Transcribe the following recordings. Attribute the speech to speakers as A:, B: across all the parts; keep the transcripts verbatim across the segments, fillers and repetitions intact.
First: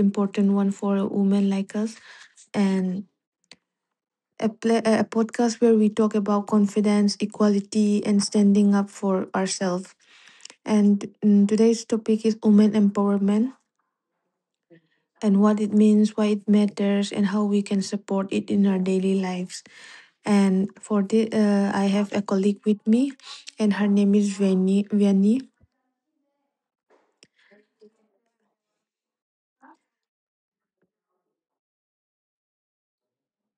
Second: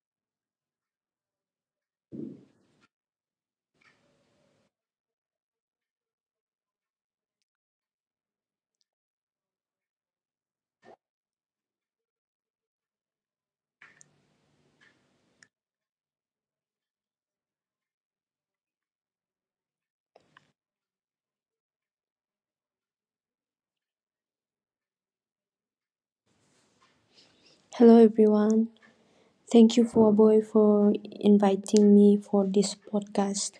A: important one for a woman like us, and a, pla a podcast where we talk about confidence, equality, and standing up for ourselves. And mm, today's topic is women empowerment, and what it means, why it matters, and how we can support it in our daily lives. And for this, uh, I have a colleague with me, and her name is Vani. Vani.
B: Hello everyone. Thank you for boy for inviting me for this podcast.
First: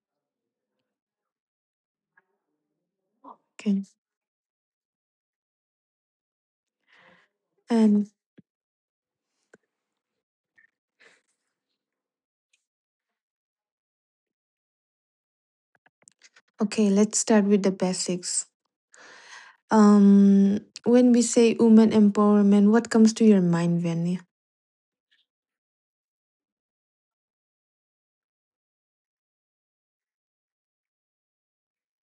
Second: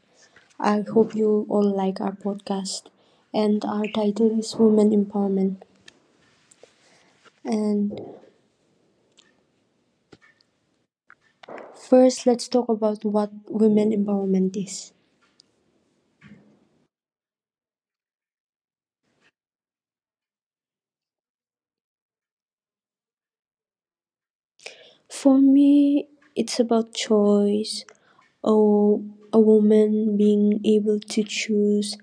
B: I hope you all like our podcast and our title is Women Empowerment. And
A: And
B: first let's talk about what women empowerment is.
A: okay, let's start with the basics. Um, when we say women empowerment, what comes to your mind, Vanya?
B: For me, it's about choice, or a woman being able to choose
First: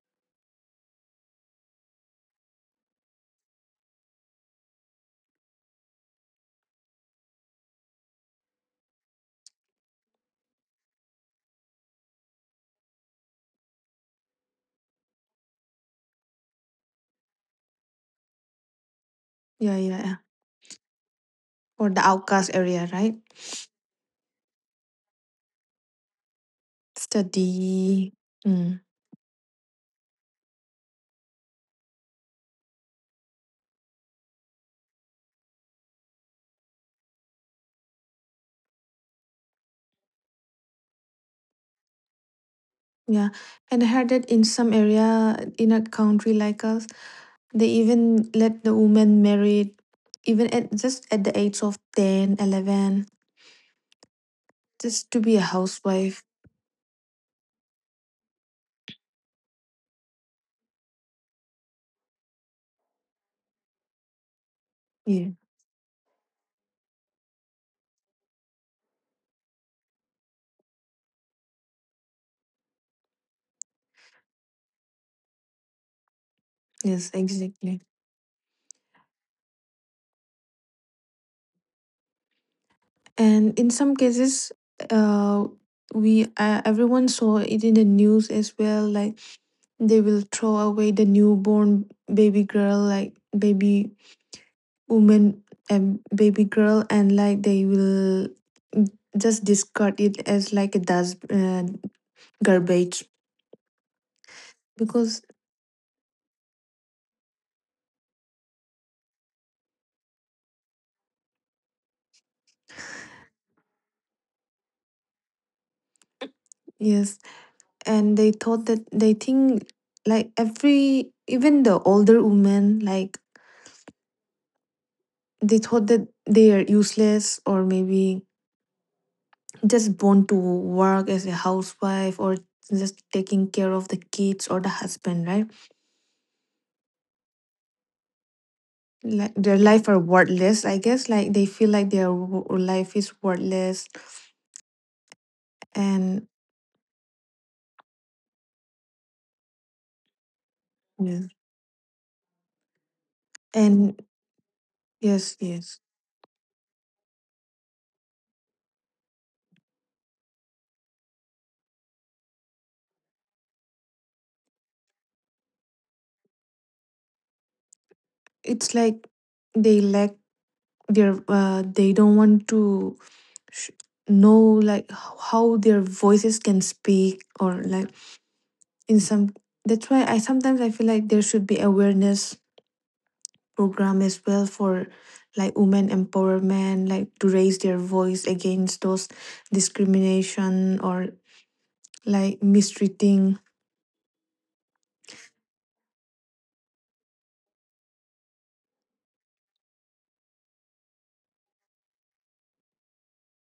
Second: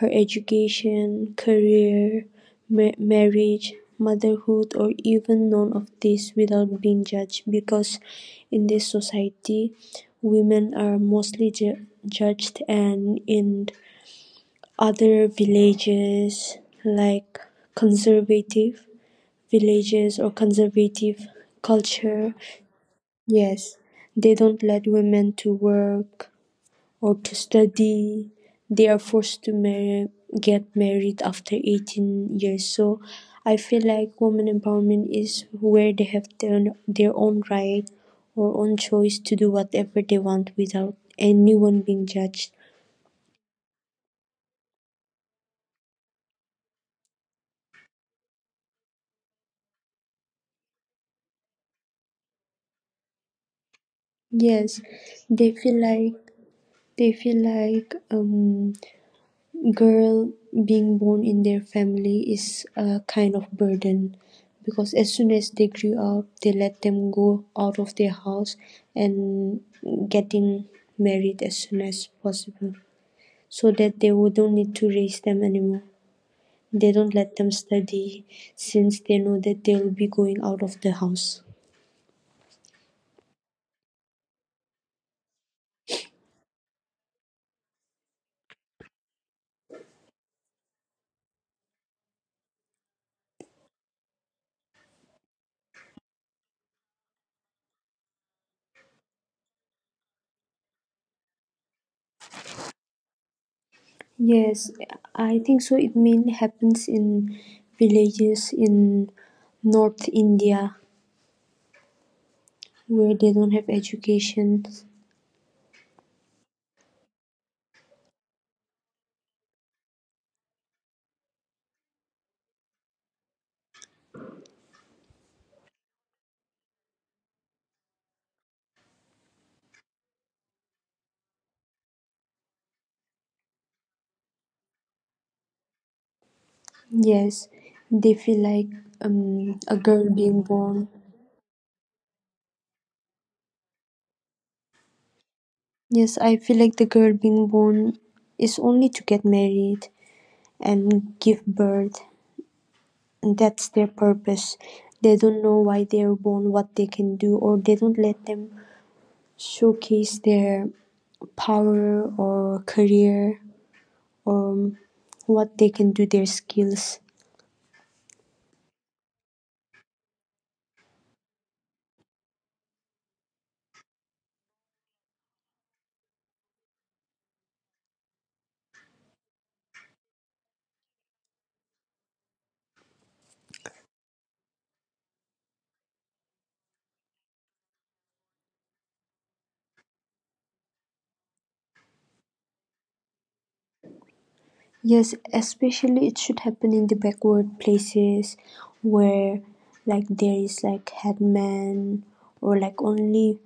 B: her education, career, ma- marriage, motherhood, or even none of this without being judged, because in this society women are mostly ju- judged. And in other villages like conservative
A: Yeah, yeah, yeah.
B: villages or conservative
A: For the
B: culture,
A: outcast area, right?
B: yes, they don't let women to work or to
A: Study.
B: study.
A: Mm,
B: They are forced to marry, get married after eighteen years. So I feel like women empowerment is where they have their, their own right or own choice to do whatever they want without anyone being judged.
A: yeah, and I heard that in some area in a country like us, they even let the woman marry, even at just at the age of ten, eleven,
B: Yes,
A: just to be a
B: they feel like
A: housewife.
B: they feel like um girl being born in their family is a kind of burden, because as
A: Yeah.
B: soon as they grew up they let them go out of their house and getting married as soon as possible so that they would don't need to raise them anymore. They
A: Yes,
B: don't let them
A: exactly.
B: study since they know that they will be going out of the house.
A: And in some cases, uh we uh, everyone saw it in the news as well, like they will throw away the newborn baby girl, like baby woman and baby girl, and like they will just discard it as like a dust, uh, garbage,
B: Yes,
A: because
B: I think so it mainly happens in villages in North India where they don't have education.
A: yes, and they thought that they think like every even the older women, like they thought that they are useless, or maybe just born to work as a housewife or just taking care of the kids or the husband, right?
B: Yes, they feel like
A: Like their
B: um, a
A: life are
B: girl being
A: worthless, I
B: born.
A: guess, like they feel like their wo- life is worthless.
B: Yes,
A: And
B: I feel like the girl being born is only to get married and
A: yes,
B: give birth. And that's their
A: and
B: purpose. They
A: yes,
B: don't know
A: yes,
B: why they are born, what they can do, or they don't let them showcase their power or career or what they can do, their skills.
A: it's like they lack their, uh, they don't want to sh- know, like h- how their voices can speak, or like in some, that's why I, sometimes I feel like there should be awareness program as well for like women empowerment, like to raise their voice against those discrimination or like mistreating.
B: Yes, especially it should happen in the backward places where like there is like headman, or like only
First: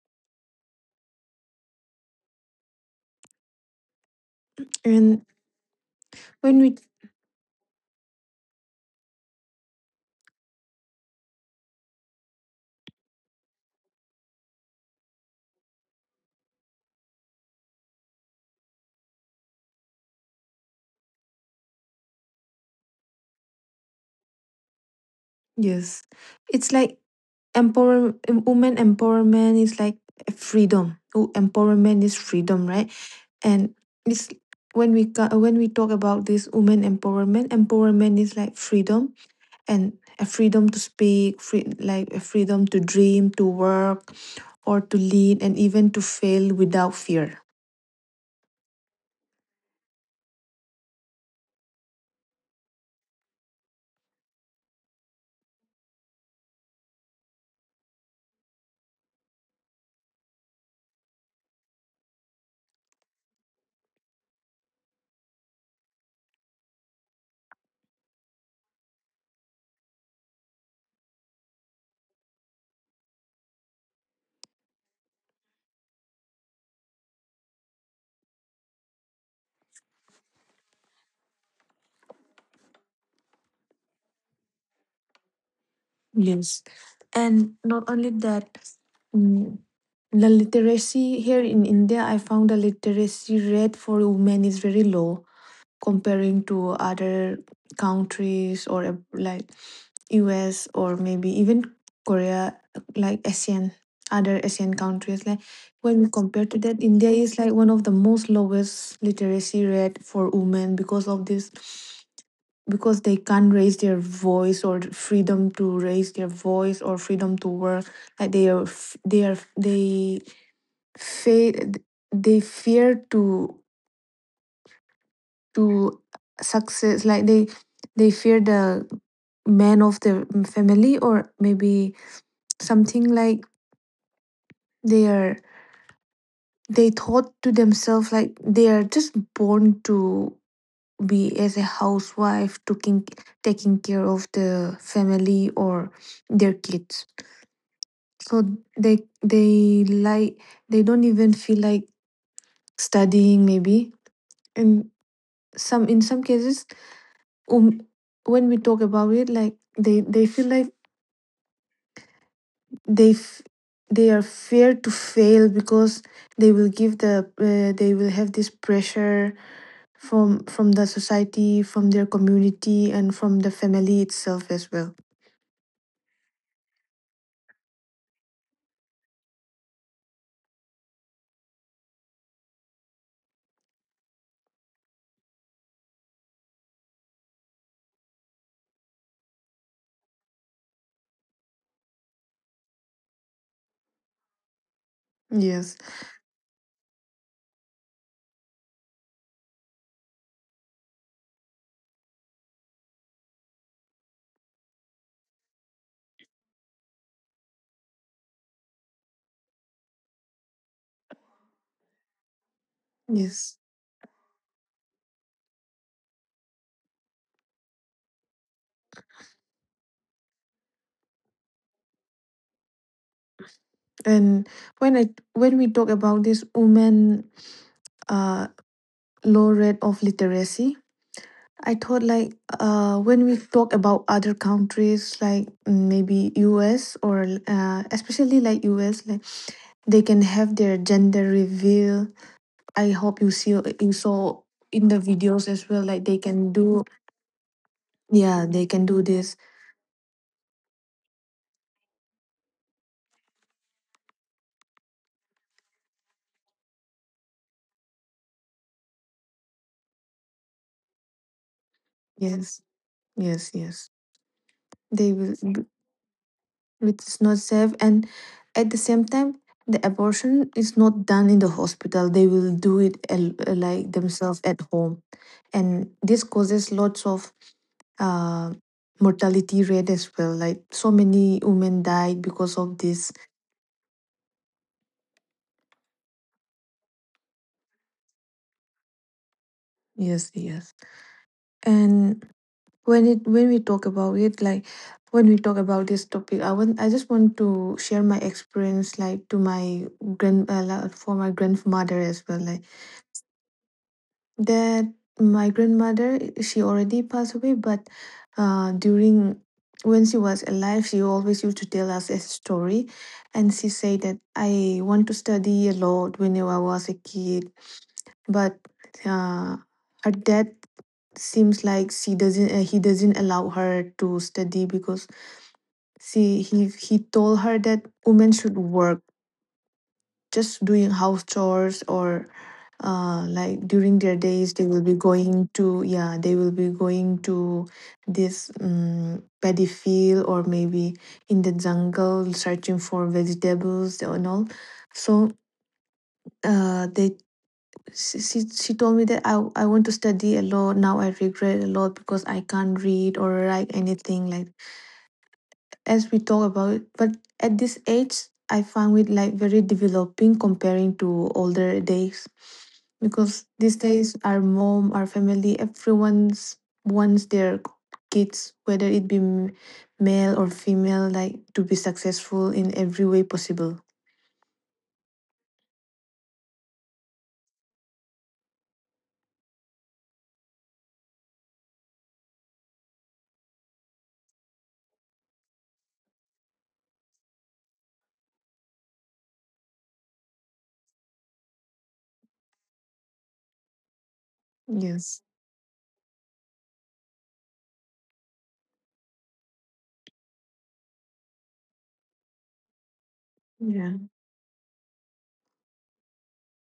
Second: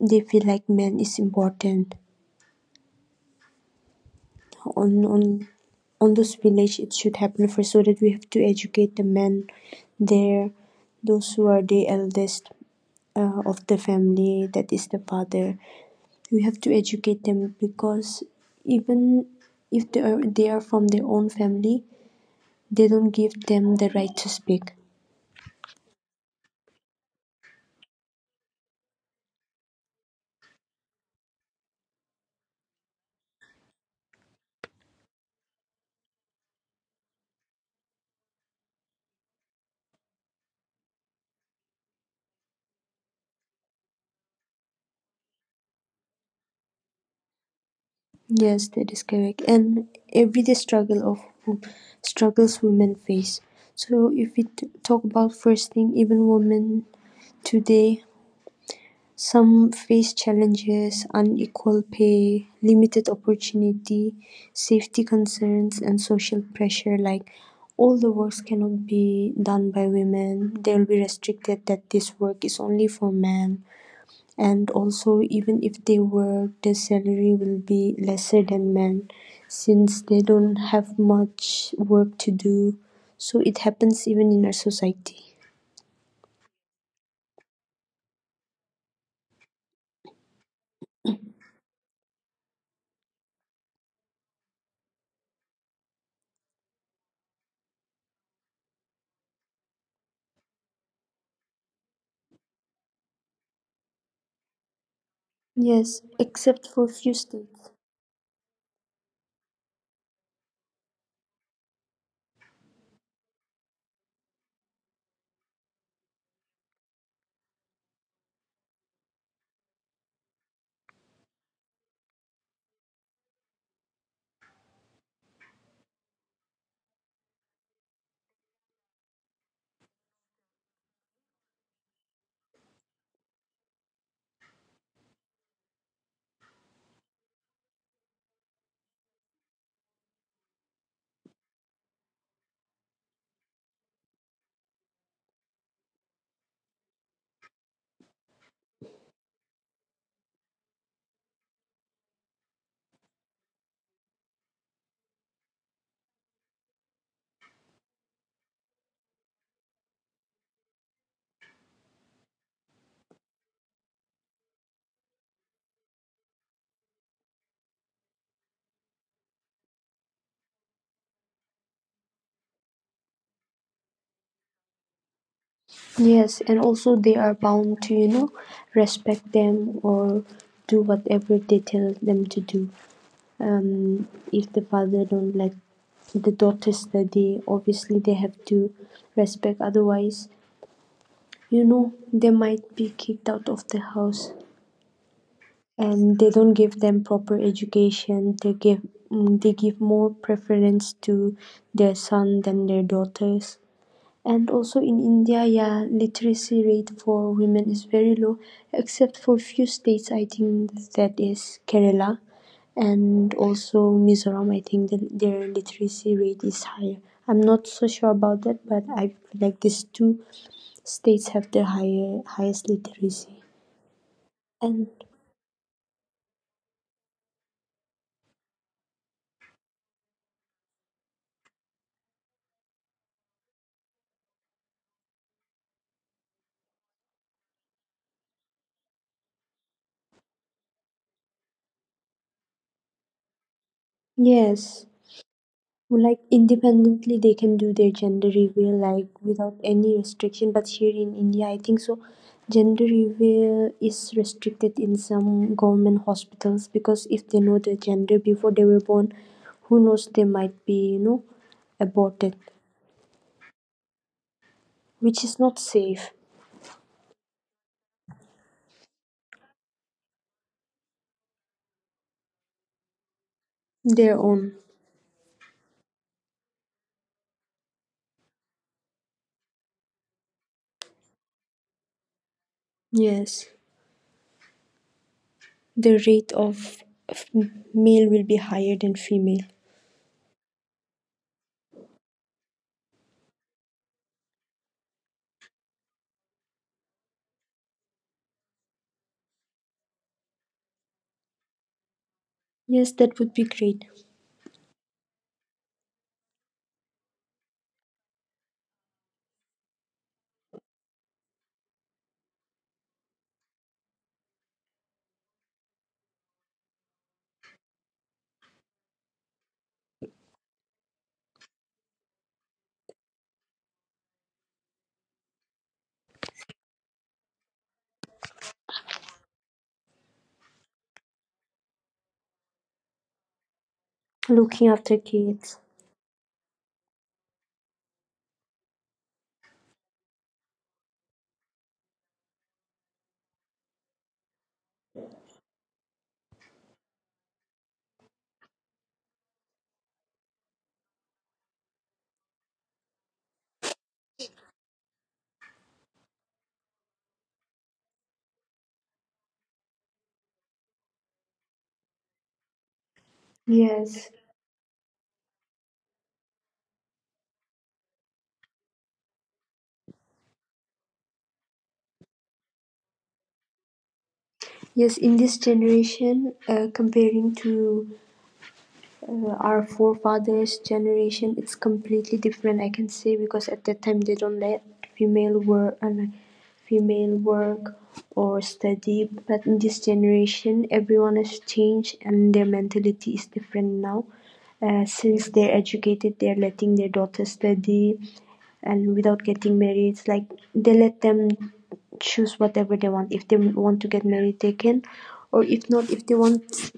B: they feel like man is important. On on
A: And
B: on those
A: when
B: village
A: we
B: it should happen first, so that we have to educate the men there, those who are the eldest uh, of the family, that is the father. We have to educate them because even if they are, they are from their own family they don't give them the right to speak.
A: yes, it's like empower em- women empowerment is like freedom. Wo- empowerment is freedom, right? And it's, when we ca- when we talk about this women empowerment empowerment is like freedom, and a freedom to speak, free, like a freedom to dream, to work, or to lead, and even to fail without fear.
B: Yes, that is correct. And everyday struggle of struggles women face. So if we t- talk about first thing, even women today, some face challenges, unequal pay, limited opportunity, safety concerns, and social pressure. Like all the works cannot be done by women. They will be restricted that this work is only for men, and also even if they work their salary will be lesser than men since they don't have much work to do. So it happens even in our society.
A: Yes. And not only that, mm, the literacy here in India, I found the literacy rate for women is very low comparing to other countries, or ab- like U S or maybe even Korea, like ASEAN, other ASEAN countries. Like when
B: Yes,
A: we compare to
B: except
A: that,
B: for
A: India
B: few
A: is like
B: states.
A: one of the most lowest literacy rate for women because of this, because they can't raise their voice, or freedom to raise their voice or freedom to work. Like they are, f- they are, they fa- they fear to to success, like they they fear the man of their family, or maybe something like they are they thought to themselves like they are just born to be as a housewife, taking taking care of the family or their kids. So they they like they don't even feel like studying maybe. And some in some cases, um, when we talk about it, like they they feel like they f- they are feared to fail, because they will give the uh, they will have this pressure from from the society, from their community, and from the family itself as well.
B: Yes, and also they are bound to, you know, respect them or do whatever they tell them to do. um, if the father don't let the daughter study, obviously they have to respect, otherwise you know they might be kicked out of the house.
A: Yes,
B: And they don't give them proper education. They give mm, they give more preference to their son than their daughters. And also in India, yeah, literacy rate for women is very low, except for few states. I think that is Kerala, and
A: yes.
B: also Mizoram. I think that their literacy rate is higher. I'm not so sure about that, but I feel like these two states have the higher highest literacy.
A: And
B: And
A: when i when we talk about this women, uh low rate of literacy, I thought like uh when we talk about other countries like, mm, maybe us, or uh, especially like us, like they can have their gender reveal. I hope you see you saw
B: yes,
A: in the videos as well. Like they
B: like
A: can do,
B: independently they can do their gender
A: yeah, they
B: reveal
A: can do
B: like
A: this.
B: without any restriction, but here in India I think so gender reveal is restricted in some government hospitals, because if they know their gender before they were born, who knows, they might be, you know, aborted,
A: Yes, yes, yes. They
B: which
A: will.
B: is not
A: b-
B: safe.
A: It's not safe, and at the same time, the abortion is not done in the hospital. They will do it, al- uh, like
B: Their
A: themselves
B: own.
A: at home, and this causes lots of, uh, mortality rate as well. Like so many women died because of this.
B: Yes, the rate of f- male will be higher than female.
A: Yes, yes. And, when it when we talk about it like when we talk about this topic, i want I just want to share my experience, like to my grand uh, la- for my grandmother as well, like
B: Yes, that would be great.
A: that my grandmother, she already passed away, but uh during when she was alive, she always used to tell us a story. And she said that, "I want to study a lot when I was a kid, but," uh, her dad, seems like she doesn't uh, he doesn't allow her to study, because she he he told her that women should work, just doing house chores, or uh like during their days they
B: Looking
A: will be
B: after
A: going
B: kids.
A: to yeah they will be going to this um, paddy field, or maybe in the jungle searching for vegetables and all. So uh they she, she she told me that I I want to study a lot, now I regret a lot because I can't read or write anything, like as we talk about it. But at this age, I find it like very developing comparing to older days, because these
B: Yes.
A: days our mom, our family, everyone's wants their kids, whether it be m- male or female, like to be successful in every way possible.
B: Yes, in this generation, uh, comparing to uh, our forefathers generation, it's completely different I can say, because at that time they don't let female work and female work or study. But in this generation everyone has changed and their mentality is different now. Uh,
A: Yes,
B: since they're educated they're letting their daughters study. And without getting married, it's like they let them choose whatever they want. If they want to
A: yeah,
B: get married they can, or if not, if they want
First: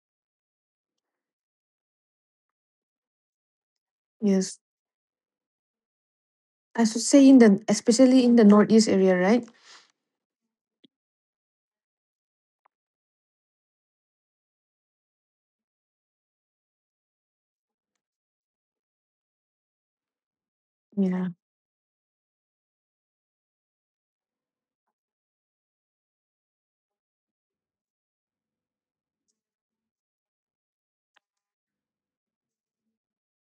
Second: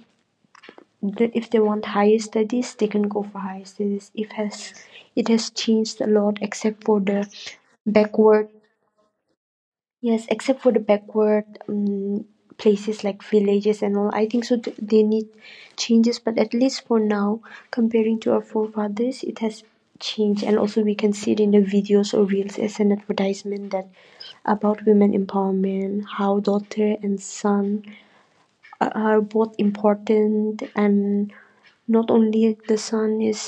B: the, if they want higher studies they can go for higher studies. If
A: yes,
B: has It has changed a lot, except
A: I
B: for
A: should
B: the
A: say in the, especially in the
B: backward.
A: northeast area, right?
B: Yes, except for the backward um, places like villages and all. I think so th- they need changes, but at least for now, comparing to our forefathers it has changed. And also we can
A: Yeah.
B: see it in the videos or reels as an advertisement that about women empowerment, how daughter and son a- are both important, and not only the sun is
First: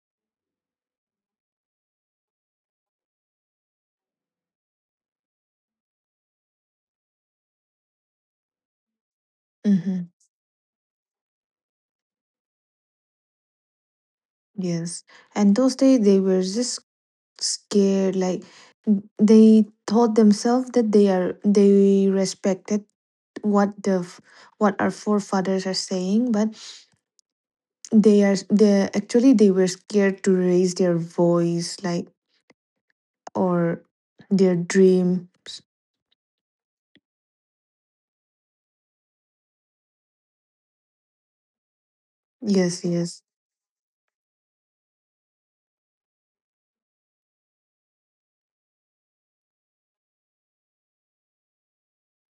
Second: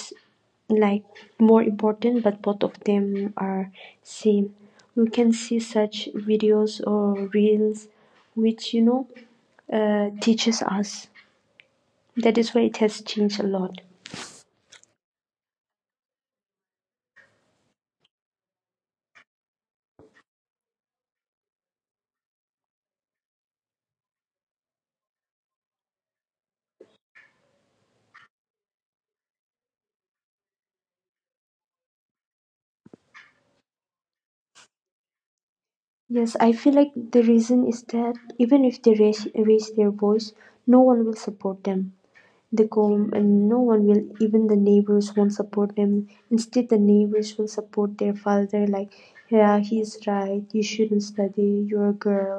B: like more important, but both of them are same. We can see such videos or reels which, you know,
A: Mm-hmm.
B: uh, teaches us. That is why it has changed a lot.
A: Yes. And those days they were just scared. Like they thought themselves that they are they respected what the f- what our forefathers are saying, but they are they actually they were scared to raise their voice, like, or their dreams.
B: Yes, I feel like the reason is that even if they raise, raise their voice no one will support them. They
A: Yes.
B: come,
A: Yes.
B: and no one will, even the neighbors won't support them. Instead, the neighbors will support their father, like, yeah, he's right. You shouldn't study. You're a girl.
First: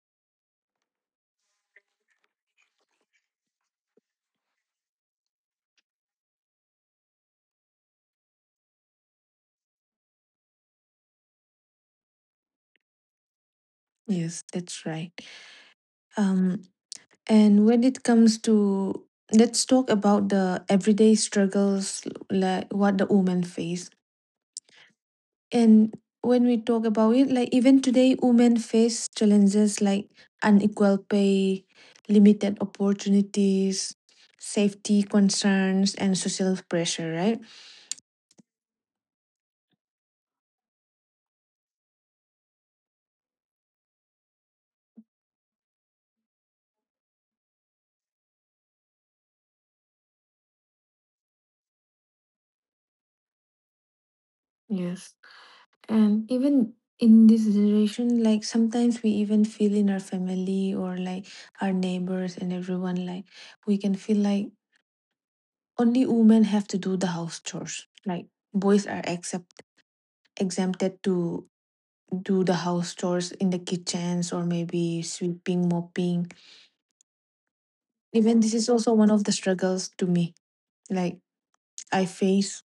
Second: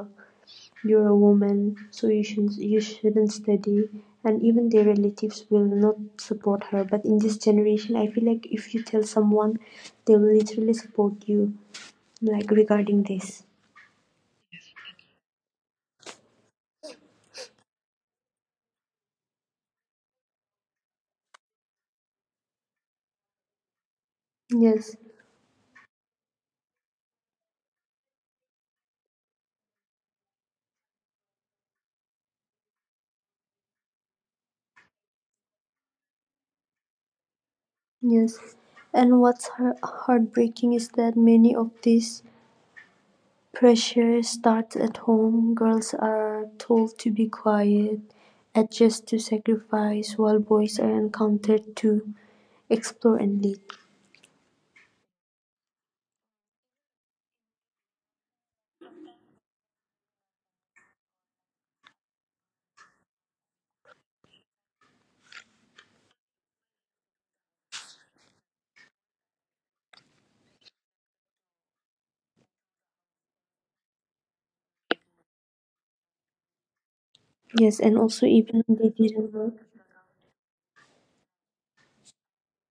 B: You're a woman, so you shouldn't you shouldn't study. And even their relatives will not support her. But in this generation, I feel like if you tell someone, they will literally support you, like regarding this.
A: Yes. That's right. Um. And when it comes to, let's talk about the everyday struggles, like what the women face.
B: Yes,
A: And when we talk about it, like even today, women face challenges like unequal pay, limited opportunities, safety concerns, and social pressure, right?
B: yes. And what's heart- heartbreaking is that many of these pressure starts at home. Girls are told to be quiet, adjust to sacrifice, while boys are encountered to explore and lead.
A: Yes. And even in this generation, like sometimes we even feel in our family or like our neighbors and everyone, like we can feel like only women have to do the house chores. Like boys are except exempted to do the house chores in the kitchens, or maybe sweeping, mopping.
B: Yes, and also
A: Even this
B: even
A: is
B: when they
A: also one of
B: didn't
A: the
B: work.
A: struggles to me. Like I face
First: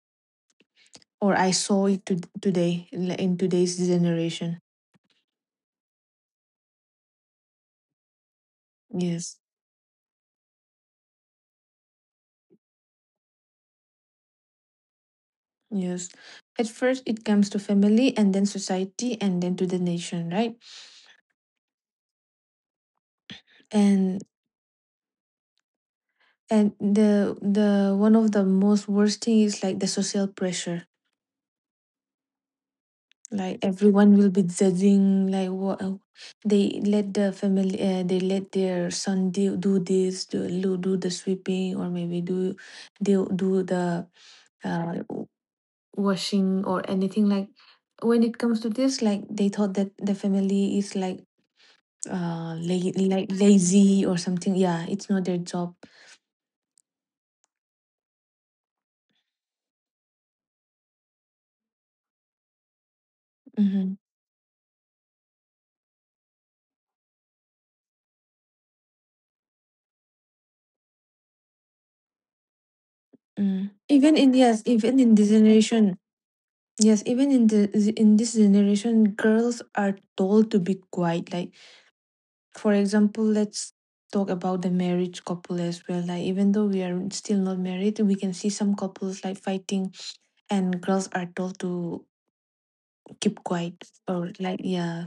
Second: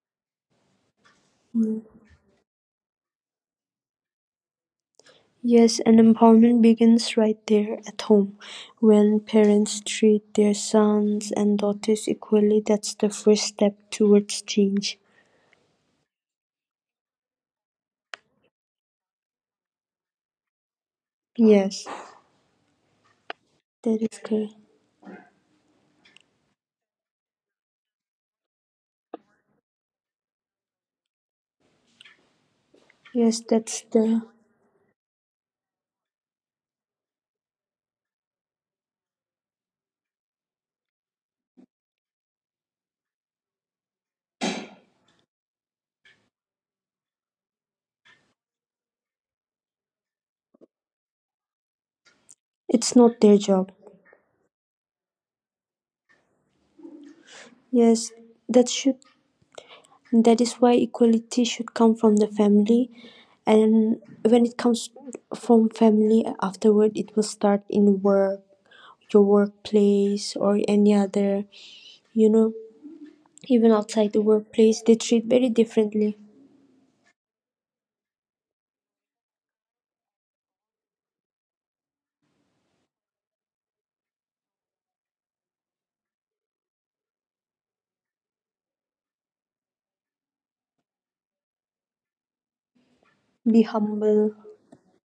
A: or I
B: Mm.
A: saw it to, today in in today's generation.
B: Yes, and empowerment begins right there at home. When
A: Yes.
B: parents treat their sons and daughters equally, that's the first step towards change.
A: Yes. At first it comes to family, and then society, and then to the nation, right?
B: Yes, that is
A: And
B: correct.
A: and the the one of the most worst thing is like the social pressure.
B: Yes,
A: Like
B: that's
A: everyone
B: the.
A: will be judging like what, they let the family uh, they let their son do, do this do, do do the sweeping, or maybe do they do the uh, washing or anything, like when it comes to this, like they thought that the family is like uh la-
B: It's not
A: like
B: their job.
A: lazy or something. Yeah, it's not their job.
B: Yes, that should that is why equality should come from the family.
A: Hmm.
B: And when it comes from family, afterward it will start in work, your workplace or any other, you know,
A: Mm.
B: even
A: Even
B: outside the
A: in, yes,
B: workplace they
A: even in
B: treat
A: this
B: very
A: generation,
B: differently.
A: yes, even in the in this generation girls are told to be quiet, like for example, let's talk about the marriage couple as well, like even though we are still not married, we can see some couples like fighting, and girls are told to keep
B: Be
A: quiet, or
B: humble.
A: like, yeah,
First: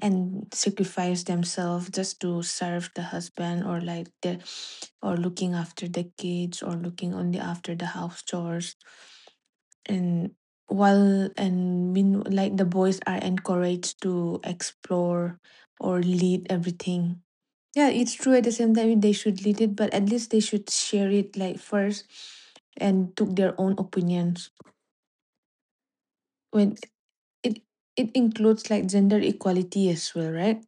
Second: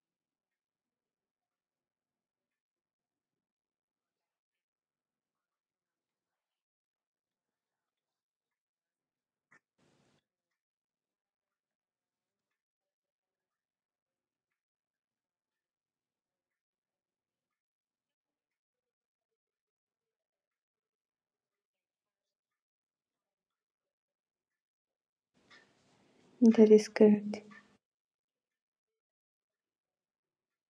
A: and sacrifice themselves just to serve the husband, or like the or looking after the kids, or looking only after the house chores. And while, and mean, like the boys are encouraged to explore or lead everything. Yeah, it's true, at the same time they should lead it, but at least they should share it like first, and took their own opinions.
B: That
A: When
B: is correct.
A: it it includes like gender equality as well, right?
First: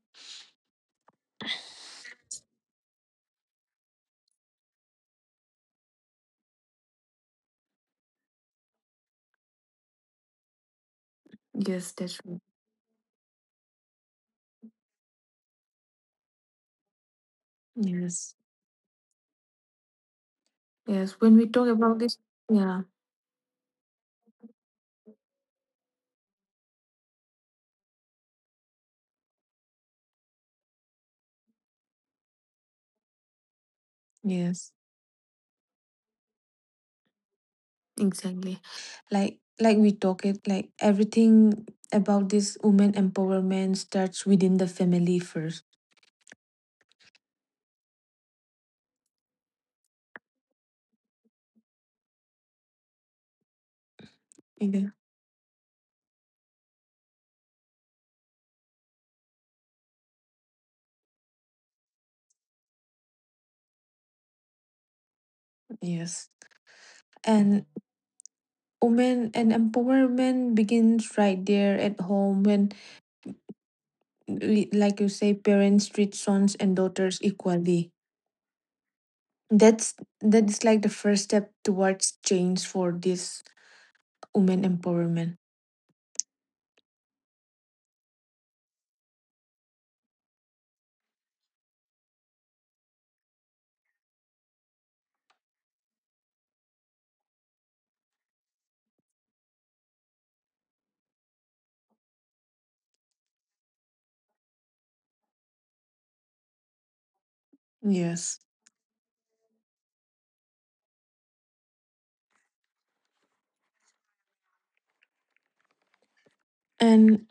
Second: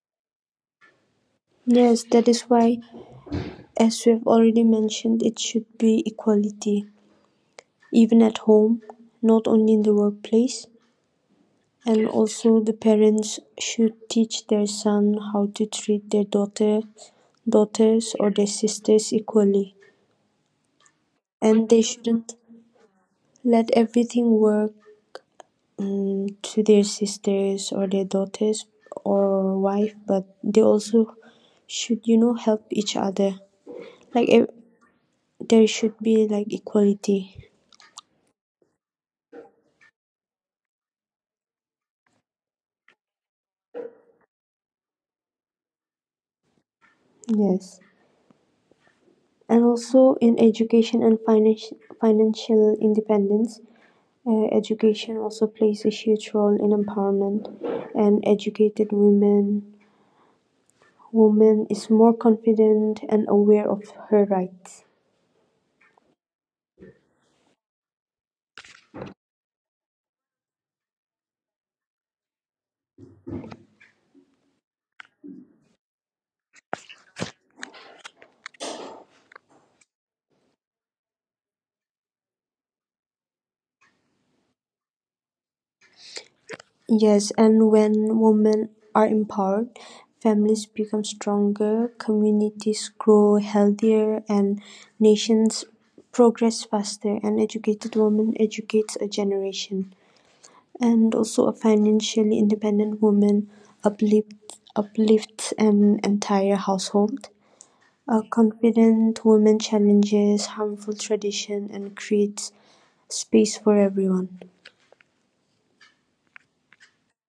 B: Yes, that is why, as we've already mentioned, it should be equality even at home, not only in the workplace.
A: Yes,
B: And
A: that's right.
B: also the parents should teach their son how to treat their daughter daughters or
A: Yes,
B: their sisters equally.
A: yes, when we talk
B: And they
A: about this,
B: shouldn't
A: yeah,
B: let everything work um, to their sisters or their daughters or wife, but they also should, you know, help each other. Like ev-
A: yes.
B: there should be like equality.
A: Exactly. Like like we talk it, like everything about this women empowerment starts within the family first.
B: Yes. And also in education and finance, financial independence. Uh,
A: Yeah.
B: education also plays a huge role in empowerment, and educated women woman is more confident and aware of her rights.
A: Yes. And women and empowerment begins right there at home, when we- like you say, parents treat sons and daughters equally. That's that's like the first step towards change for this women empowerment.
B: Yes, and when women are empowered, families become stronger, communities grow healthier, and nations progress faster. An educated woman educates a generation. And also, a financially independent woman uplifts, uplifts an entire household. A
A: Yes.
B: confident woman challenges harmful tradition and creates space for everyone.
A: And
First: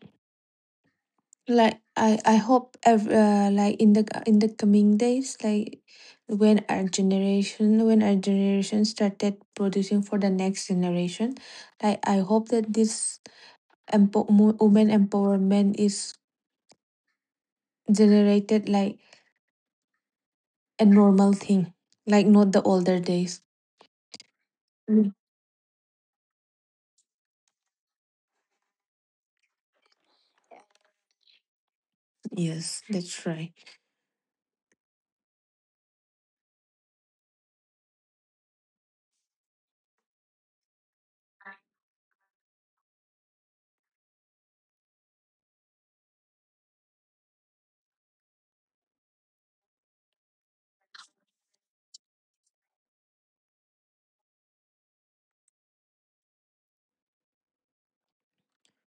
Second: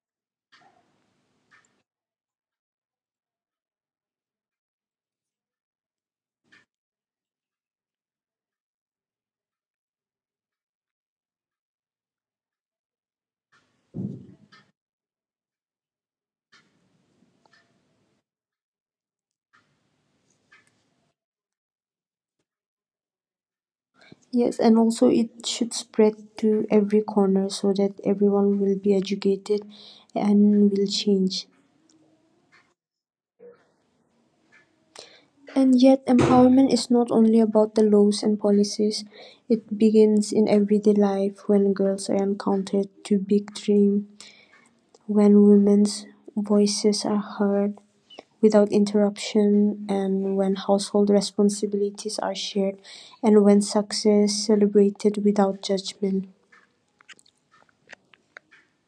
A: like I, I hope, ev- uh, like in the in the coming days, like when our generation, when our generation started producing for the next generation, like I hope that this empo- mo- women empowerment is generated like a normal thing, like not the older days.
B: Yes, and also
A: Mm.
B: it should spread to every corner so that everyone will be educated and will change.
A: Yes, that's right.
B: And yet, empowerment is not only about the laws and policies. It begins in everyday life when girls are encountered to big dreams, when women's voices are heard without interruption, and when household responsibilities are shared, and when success celebrated without judgment.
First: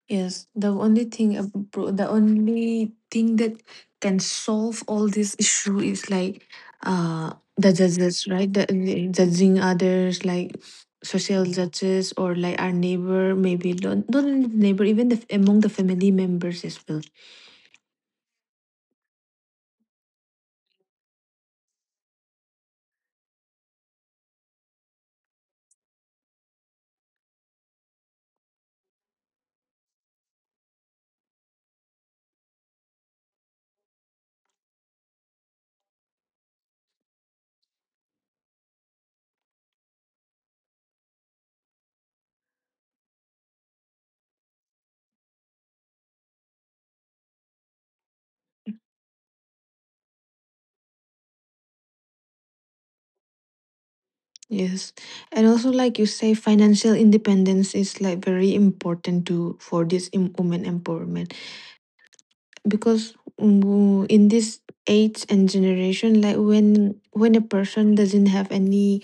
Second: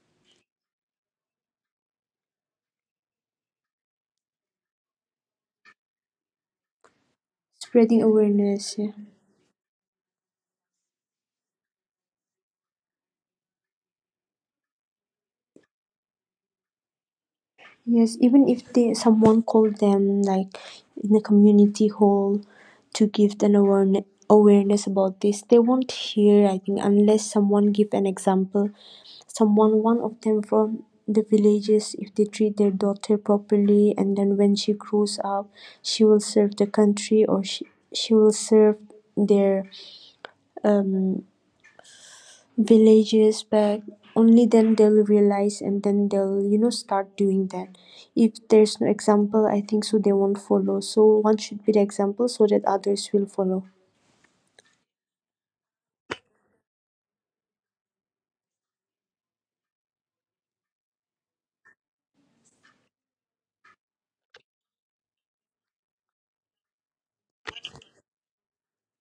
A: Yes, the only thing, ab- bro, the only thing that can solve all this issue is like uh the
B: Spreading
A: judges, right? The,
B: awareness, yeah.
A: the judging others, like social judges or like our neighbor, maybe not, not only the neighbor, even the, f- among the family members as well.
B: Yes, even if they someone called them like in the community hall to give them awareness awareness about this, they won't hear. I think unless someone give an example, someone one of them from the villages, if they treat their daughter properly, and then when she grows up, she will serve the country, or she she will serve their um villagers back, only then they'll realize, and then they'll, you know, start doing that. If there's no example, I think so they won't follow. So one should be the example so that others will follow.
A: Yes, and also like you say, financial independence is like very important to for this im- women empowerment because mm, in this age and generation like when when a person doesn't have any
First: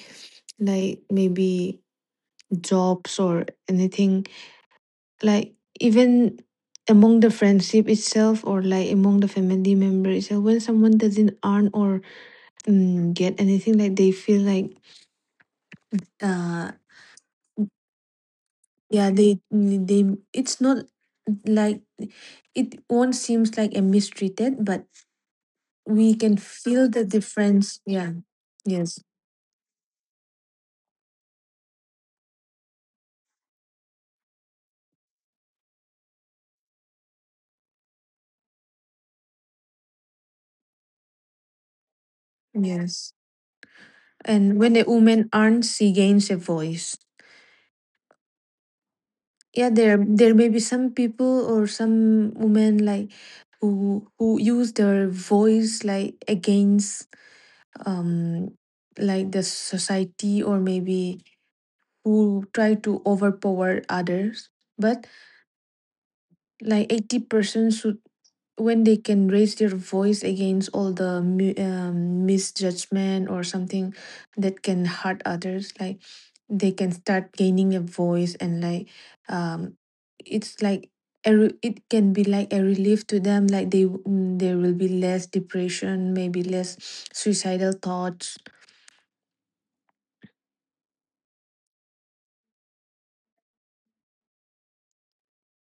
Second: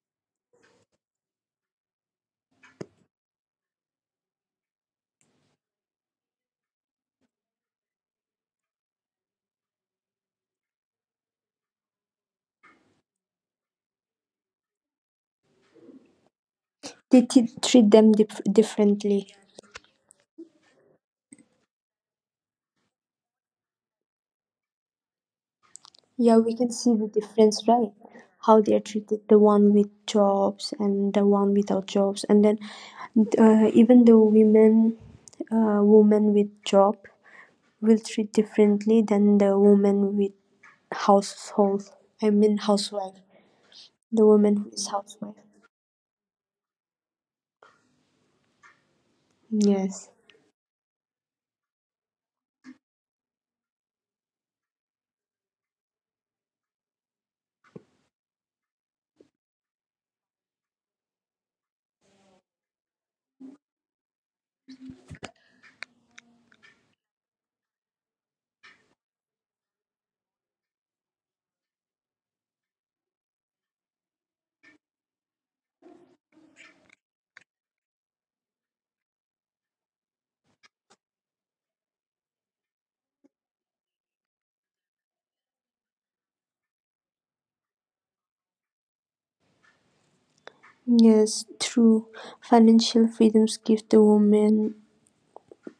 A: like maybe jobs or anything like even among the friendship itself or like among the family member itself when someone doesn't earn or mm, get anything like they feel like uh
B: They t- treat them dif-
A: yeah
B: differently.
A: they they it's not like it won't seems like a mistreated but we can
B: Yeah, we can
A: feel
B: see
A: the
B: the difference,
A: difference.
B: right?
A: Yeah.
B: How they are
A: Yes.
B: treated, the one with jobs and the one without jobs. And then uh, even the women, uh, women with job will treat differently than the woman with household. I mean
A: Yes.
B: housewife. The woman
A: And
B: who
A: when a
B: is
A: woman
B: housewife.
A: earns, she gains a voice. Yeah, there
B: Yes.
A: there may be some people or some women like who who use their voice like against um like the society or maybe who try to overpower others. But like eighty percent should when they can raise their voice against all the mu- um, misjudgment or something that can hurt others like they can start gaining a voice and like um it's like a re- it can be like a relief to them like they w- mm, there will be less depression maybe less suicidal thoughts.
B: Yes, true. Financial freedoms give the woman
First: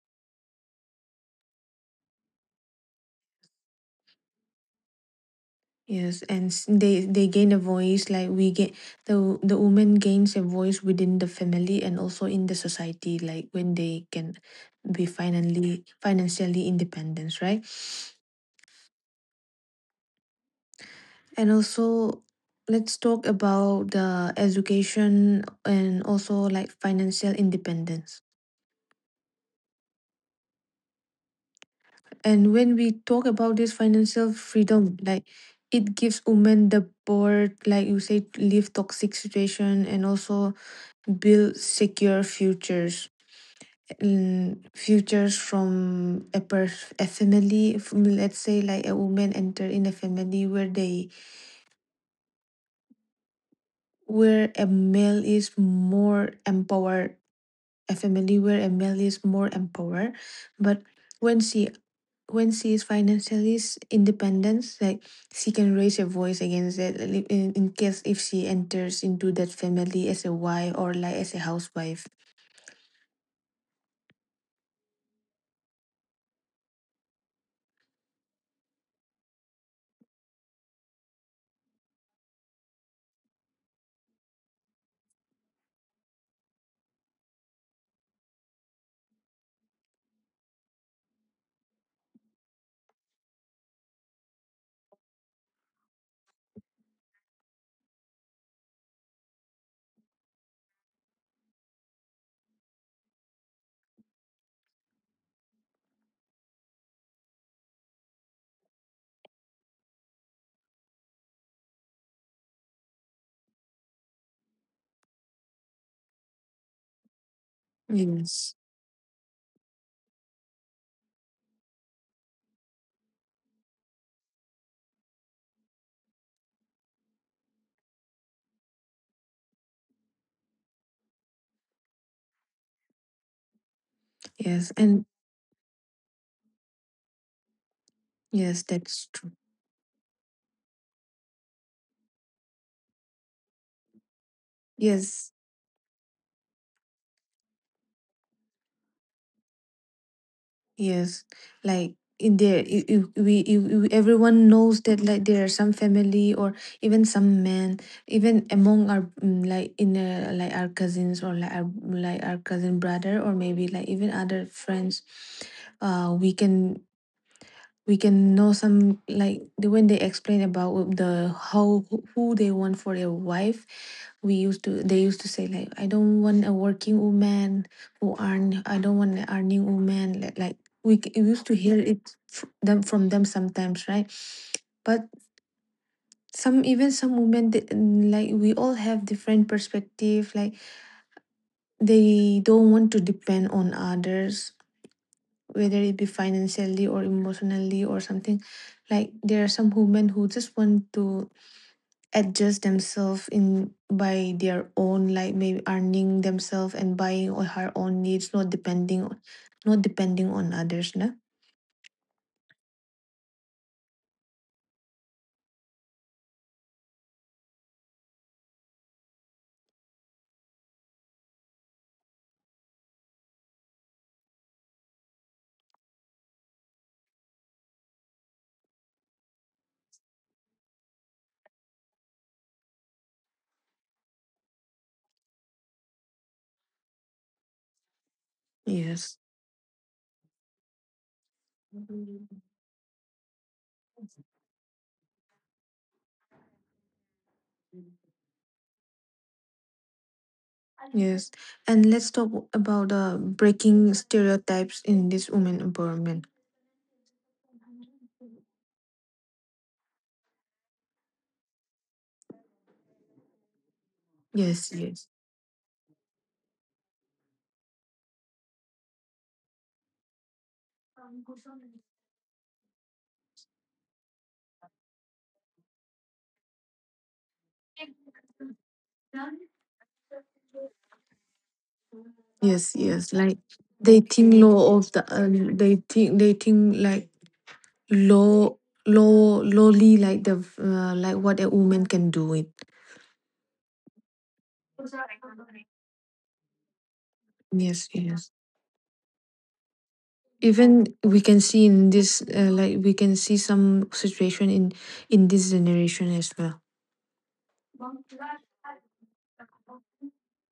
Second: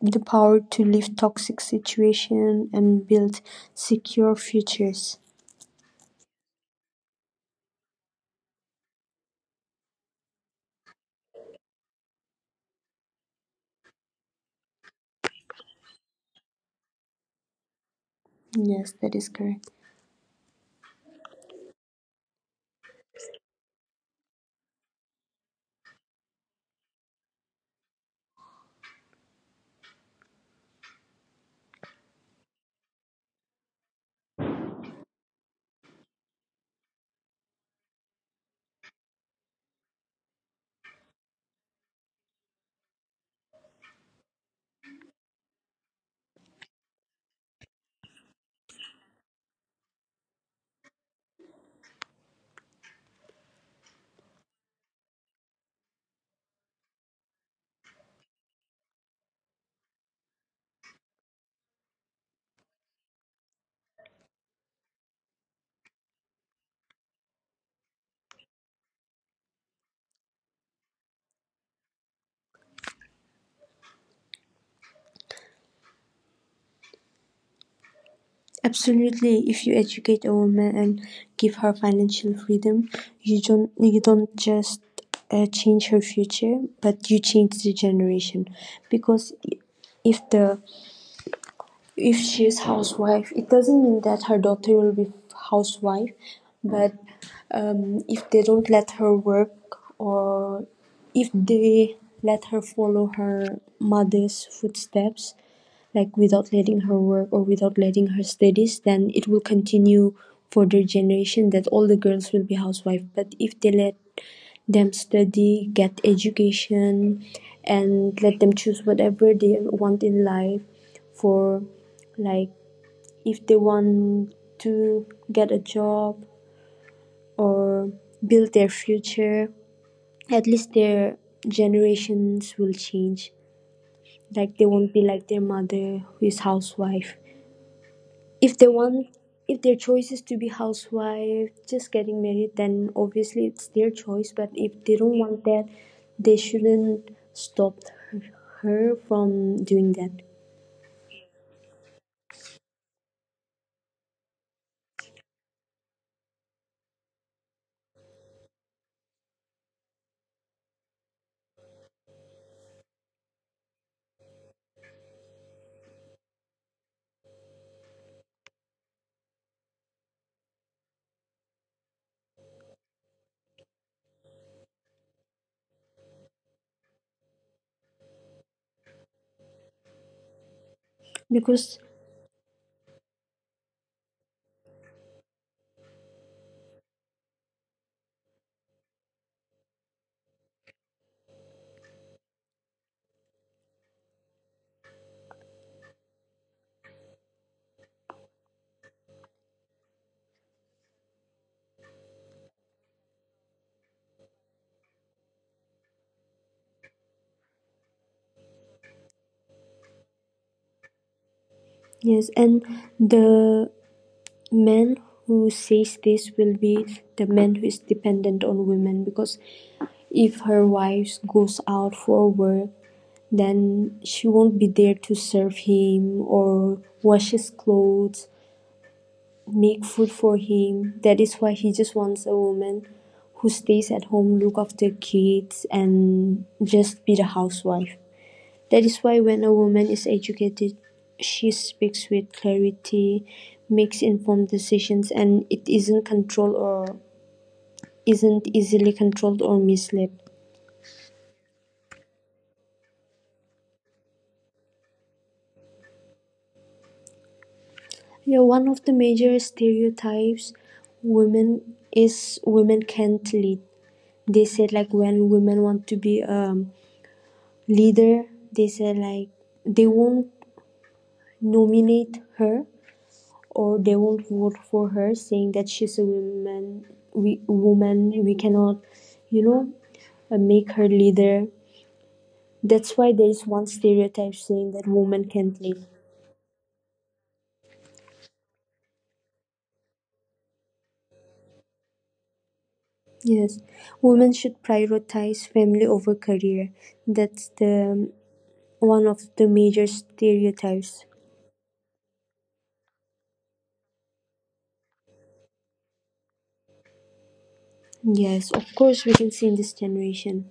B: the power to leave toxic situation and build secure futures.
A: Yes, and s- they they gain a voice like we get the the woman gains a voice within the family and also in the society like when they can be finally financially independent, right?
B: Yes, that is correct.
A: And also let's talk about the education and also like financial independence. And when we talk about this financial freedom, like it gives women the power, like you say, to leave toxic situation and also build secure futures. Mm, futures from a pers- a family from, let's say like a woman enter in a family where they where a male is more empowered, a family where a male is more empowered but when she when she is financially s- independent like she can raise her voice against it like, in, in case if she enters into that family as a wife or like as a housewife.
B: Absolutely, if you educate a woman and give her financial freedom, you don't you don't just uh, change her future, but you change the generation. Because if the if she is housewife, it doesn't mean that her daughter will be housewife. But um, if they don't let her work, or if they let her follow her mother's footsteps, like without letting her work or without letting her studies, then it will continue for their generation that all the girls will be housewife. But if they let them study, get education, and let them
A: Yes.
B: choose whatever they want in life, for like if they want to get a job or build their future, at least their generations will change, like they
A: Yes,
B: won't be
A: and
B: like their mother who is housewife. If
A: yes,
B: they
A: that's
B: want,
A: true.
B: if their choice is to be housewife, just getting married, then obviously it's their choice. But if they don't
A: Yes.
B: want that, they shouldn't stop her from doing that.
A: Yes, like in there, you, you, we, you, you- everyone knows that like there are some family or even some men, even among our mm, like in uh, like our cousins or like our like our cousin brother or maybe like even other friends, uh, we can we can know some like the when they explain about the how who they want for their wife. We used to They used to say like I don't want a working woman who earn, I don't want an earning woman like, like we c- used to hear
B: Because
A: it f- them from them sometimes, right? But some, even some women, they- like we all have different perspective like they don't want to depend on others, whether it be financially or emotionally or something, like there are some women who just want to adjust themselves in by their own like maybe earning themselves and buying on her own needs, not depending on, not depending on others, no?
B: yes, and the man who says this will be the man who is dependent on women, because if her wife goes out for work, then she won't be there to serve him or wash his clothes, make food for him. That is why he just wants a woman who stays at home, look after kids, and just be the housewife. That is
A: Yes.
B: why when a woman is educated, she speaks with clarity, makes informed decisions, and it isn't controlled or isn't easily controlled or misled.
A: Yes, and let's talk about uh, breaking stereotypes in this women empowerment.
B: Yeah, one of the major stereotypes women is women can't lead. They
A: Yes.
B: said like
A: Yes.
B: when women want to be um leader, they said like they won't nominate her or they won't vote for her, saying that she's a woman, we woman we cannot, you know, uh, make her leader.
A: Yes,
B: That's
A: yes.
B: why there
A: Like
B: is one
A: they think
B: stereotype saying
A: low
B: that
A: of the
B: women
A: um,
B: can't
A: they
B: lead.
A: think they think like low, low, lowly like the uh, like what a woman can do it.
B: Yes, women should prioritize family over career. That's the
A: Yes.
B: um,
A: Yes.
B: one of the major
A: Even
B: stereotypes.
A: we can see in this uh, like we can see some situation in in this generation as well.
B: Yes, of course we can see in this generation.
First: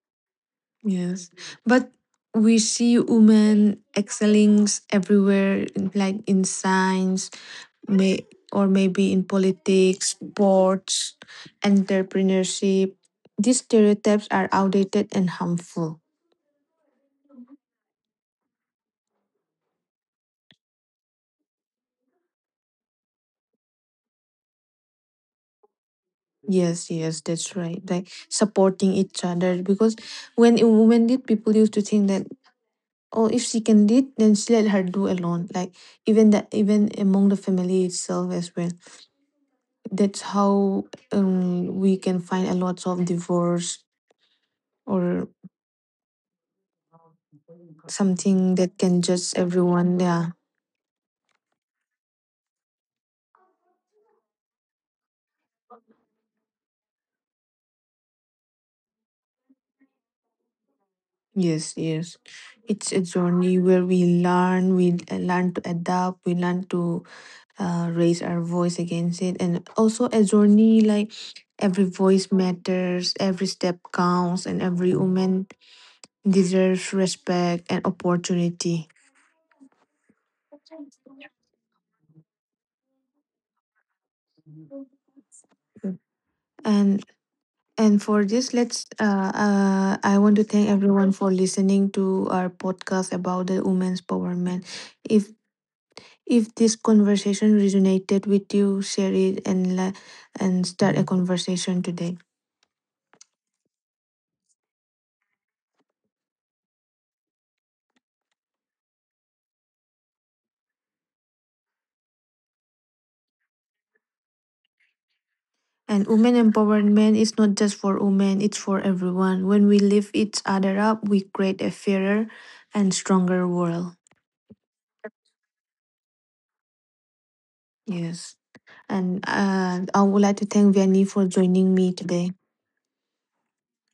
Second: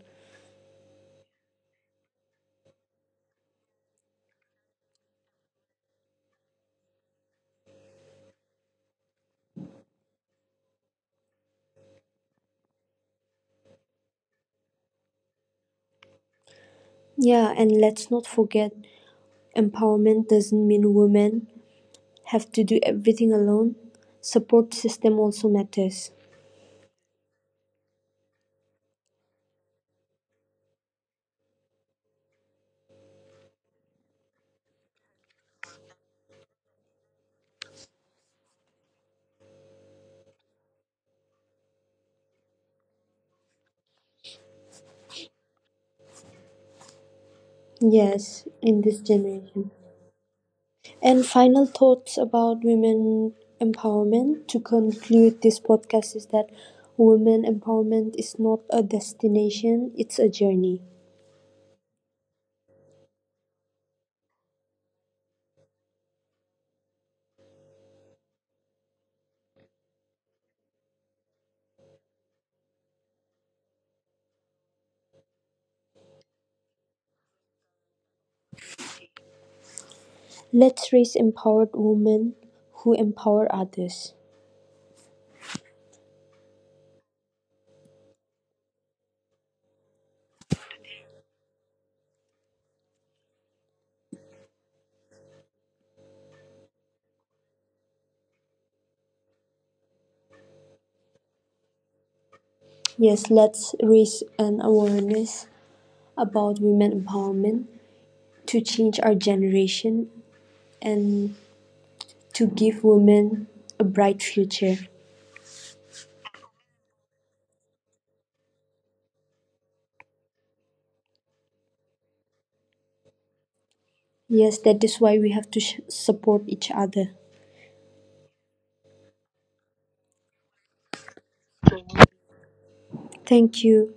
A: Yes. But we see women excelling everywhere in- like in science, may or maybe in politics, sports, entrepreneurship. These stereotypes are outdated and harmful.
B: Yeah, and let's not forget empowerment doesn't mean women have to do everything alone. Support system also matters.
A: Yes, yes, that's right. Like supporting each other because when when did people used to think that, oh, if she can do it then she let her do alone. Like even that, even among the family itself as well. That's how um we can find a lot of divorce or
B: Yes,
A: something that
B: in this
A: can judge
B: generation.
A: everyone. Yeah.
B: And final thoughts about women empowerment to conclude this podcast is that women empowerment is not a destination, it's a journey.
A: Yes, yes. It's a journey where we learn, we uh, learn to adapt, we learn to uh, raise our voice against it. And also, as journey, like every voice matters, every step counts, and every woman deserves respect and opportunity.
B: Let's raise empowered women who empower others.
A: And and for this, let's. Uh, uh, I want to thank everyone for listening to our podcast about the women's empowerment. If if this conversation resonated with you, share it and la- and start a conversation today.
B: Yes, let's raise an awareness about women empowerment to change our generation and to give women a bright future.
A: And women empowerment is not just for women, it's for everyone. When we lift each other up, we create a fairer and stronger world.
B: Yes, that is why we have to sh- support each other.
A: Yes. And uh, I would like to thank Vianney for joining me today.
B: Thank you.